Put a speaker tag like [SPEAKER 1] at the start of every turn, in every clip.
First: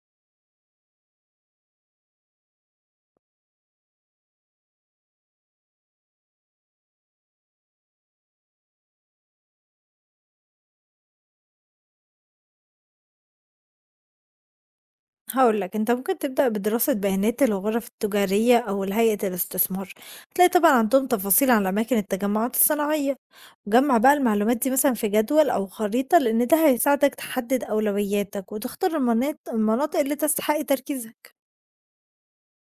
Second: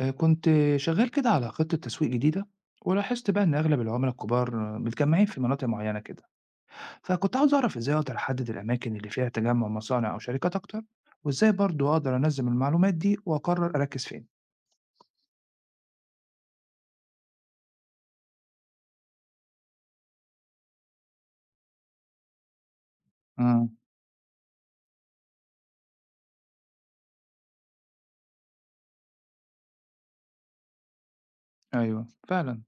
[SPEAKER 1] كنت شغّال كده على خطة تسويق جديدة، ولاحظت بقى إن أغلب العملا الكبار آه، متجمّعين في مناطق معيّنة كده، فكنت عاوز أعرف إزاي أقدر أحدد الأماكن اللي فيها تجمُّع مصانع أو شركات أكتر، وإزاي برضه أقدر أنظّم المعلومات دي وأقرّر أركّز فين؟
[SPEAKER 2] هاقول لك، أنت ممكن تبدأ بدراسة بيانات الغرف التجارية أو لهيئة الاستثمار، هتلاقي طبعًا عندهم تفاصيل عن أماكن التجمعات الصناعية،
[SPEAKER 1] إمم،
[SPEAKER 2] وجمّع بقى المعلومات دي مثلًا في جدول أو خريطة لإن ده هيساعدك تحدد أولوياتك وتختار المناطق اللي تستحق تركيزك.
[SPEAKER 1] أيوه فعلًا،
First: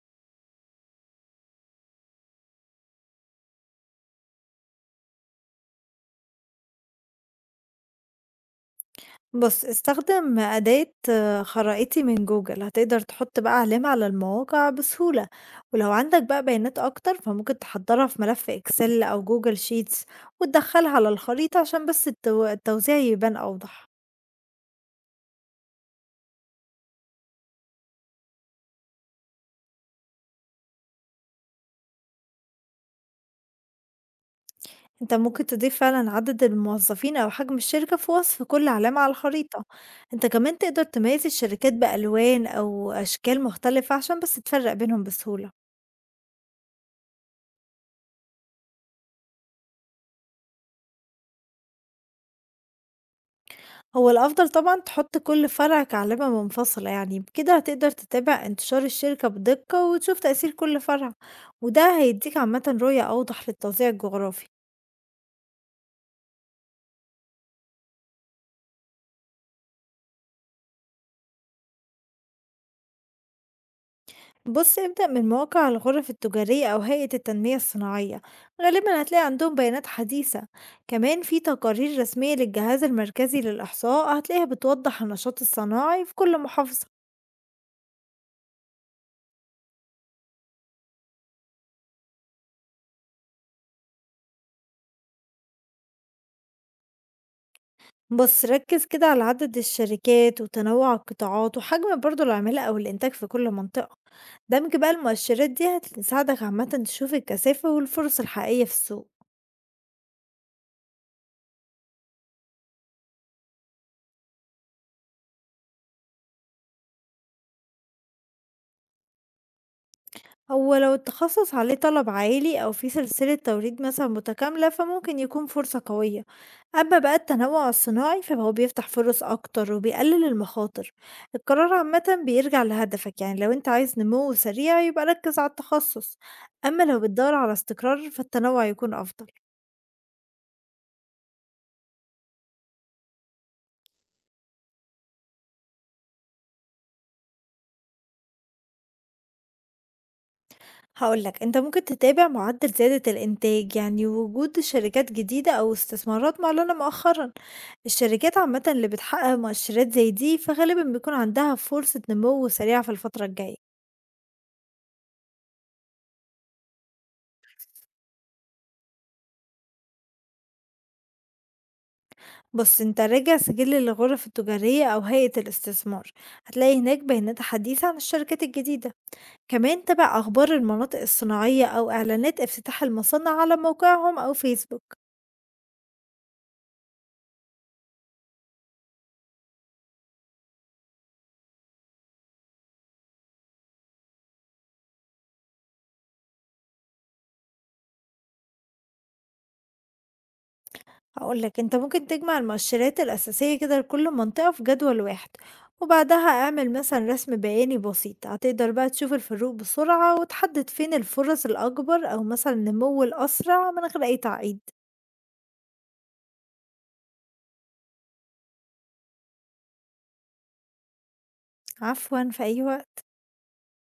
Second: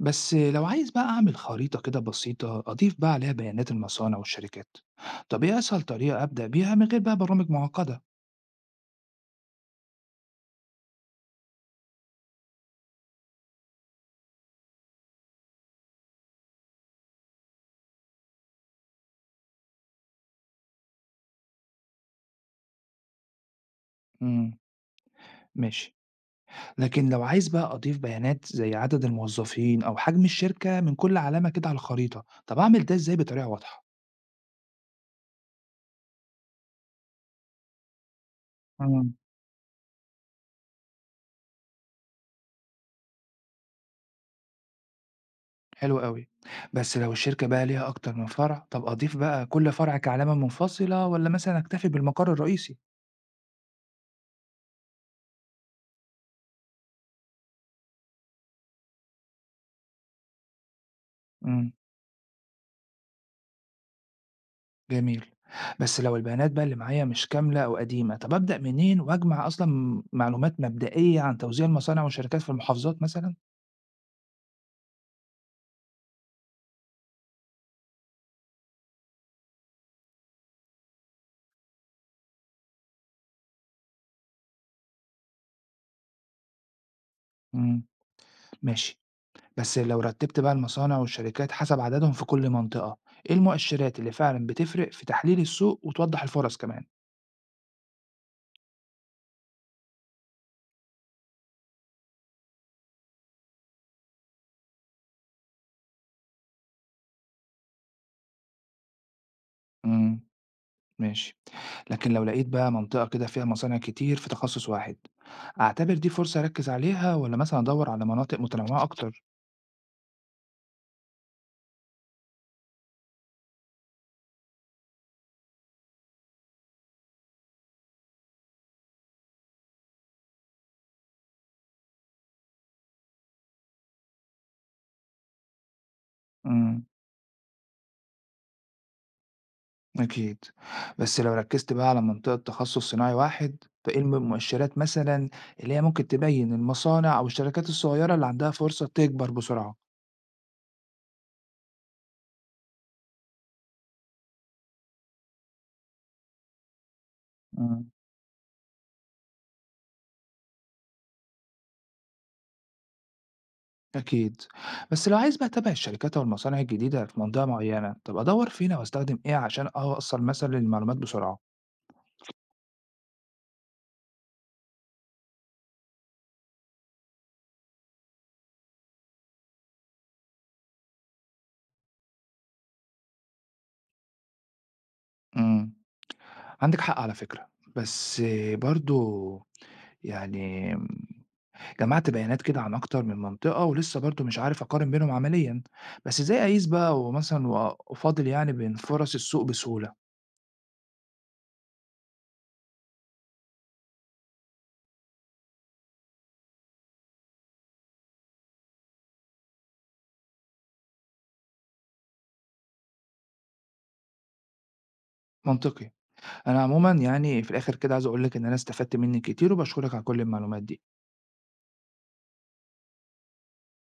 [SPEAKER 1] بس لو عايز بقى أعمل خريطة كده بسيطة أضيف بقى عليها بيانات المصانع والشركات، طَب إيه أسهل طريقة أبدأ بيها من غير بقى برامج معقّدة؟
[SPEAKER 2] بُص، استخدم أداة خرائطي من جوجل، هتقدر تحط بقى علامة على المواقع بسهولة، ولو عندك بقى بيانات أكتر فممكن تحضرها في ملف Excel أو Google Sheets وتدخلها على الخريطة عشان بس التوزيع يبان أوضح.
[SPEAKER 1] إمم، ماشي. لكن لو عايز بقى أضيف بيانات زي عدد الموظفين أو حجم الشركة من كل علامة كده على الخريطة، طب أعمل ده إزاي بطريقة واضحة؟
[SPEAKER 2] أنت ممكن تضيف فعلًا عدد الموظفين أو حجم الشركة في وصف كل علامة على
[SPEAKER 1] مم.
[SPEAKER 2] الخريطة. أنت كمان تقدر تميز الشركات بألوان أو أشكال مختلفة عشان بس تفرق بينهم بسهولة.
[SPEAKER 1] حلو قوي. بس لو الشركة بقى ليها أكتر من فرع طب أضيف بقى كل فرع كعلامة منفصلة ولا مثلا أكتفي بالمقر الرئيسي؟
[SPEAKER 2] هو الأفضل طبعًا تحط كل فرع كعلامة منفصلة يعني، بكده هتقدر تتابع انتشار الشركة بدقة وتشوف تأثير كل فرع،
[SPEAKER 1] امم
[SPEAKER 2] وده هيديك عامةً رؤية أوضح للتوزيع الجغرافي.
[SPEAKER 1] جميل. بس لو البيانات بقى اللي معايا مش كاملة أو قديمة طب أبدأ منين وأجمع أصلا معلومات مبدئية عن توزيع المصانع والشركات في المحافظات مثلا؟
[SPEAKER 2] بُص ابدأ من مواقع الغرف التجارية أو هيئة التنمية الصناعية، غالبًا هتلاقي عندهم بيانات حديثة، كمان في تقارير رسمية للجهاز المركزي للإحصاء هتلاقيها بتوضح النشاط الصناعي في كل محافظة.
[SPEAKER 1] امم ماشي. بس لو رتبت بقى المصانع والشركات حسب عددهم في كل منطقة، ايه المؤشرات اللي فعلا بتفرق في تحليل السوق وتوضح الفرص كمان؟
[SPEAKER 2] بُص ركز كده على عدد الشركات وتنوع القطاعات وحجم برضه العمالة أو الإنتاج في كل منطقة. دمج بقى المؤشرات دي هتساعدك عامة تشوف الكثافة والفرص الحقيقية في السوق.
[SPEAKER 1] امم ماشي. لكن لو لقيت بقى منطقة كده فيها مصانع كتير في تخصص واحد، اعتبر دي فرصة اركز عليها ولا مثلا ادور على مناطق متنوعة اكتر؟
[SPEAKER 2] هو لو التخصص عليه طلب عالي أو في سلسلة توريد مثلا متكاملة فممكن يكون فرصة قوية، أما بقى التنوع الصناعي فهو بيفتح فرص أكتر وبيقلل المخاطر. القرار عامة بيرجع لهدفك، يعني لو أنت عايز نمو سريع يبقى ركز على التخصص، أما
[SPEAKER 1] امم
[SPEAKER 2] لو بتدور على استقرار فالتنوع يكون أفضل.
[SPEAKER 1] اكيد. بس لو ركزت بقى على منطقة تخصص صناعي واحد، فايه المؤشرات مثلا اللي هي ممكن تبين المصانع او الشركات الصغيرة اللي عندها فرصة تكبر بسرعة؟
[SPEAKER 2] هاقول لك، أنت ممكن تتابع معدل زيادة الإنتاج، يعني وجود شركات جديدة أو استثمارات معلنة مؤخرًا، الشركات عامةً اللي بتحقق مؤشرات زي دي فغالبًا بيكون عندها فرصة نمو سريعة في الفترة الجاية.
[SPEAKER 1] أكيد. بس لو عايز بقى أتابع الشركات أو المصانع الجديدة في منطقة معينة طب أدور فين أو أستخدم إيه عشان أوصل مثلا للمعلومات بسرعة؟
[SPEAKER 2] بُص أنت راجع سجل الغرف التجارية أو هيئة الاستثمار، هتلاقي هناك بيانات حديثة عن الشركات الجديدة، كمان تابع أخبار المناطق الصناعية أو إعلانات افتتاح المصانع على موقعهم أو فيسبوك.
[SPEAKER 1] امم عندك حق على فكرة. بس برضو يعني جمعت بيانات كده عن أكتر من منطقة ولسه برضو مش عارف أقارن بينهم عمليا، بس إزاي أقيس بقى ومثلا وأفاضل يعني بين فرص السوق بسهولة؟
[SPEAKER 2] هقول لك، انت ممكن تجمع المؤشرات الأساسية كده لكل منطقة في جدول واحد، وبعدها اعمل مثلا رسم بياني بسيط، هتقدر بقى تشوف الفروق بسرعة وتحدد فين الفرص الأكبر أو مثلا النمو الأسرع من غير أي تعقيد.
[SPEAKER 1] منطقي. أنا عموما يعني في الآخر كده عايز أقول لك إن أنا استفدت منك كتير وبشكرك على كل المعلومات دي.
[SPEAKER 2] عفوا، في أي وقت.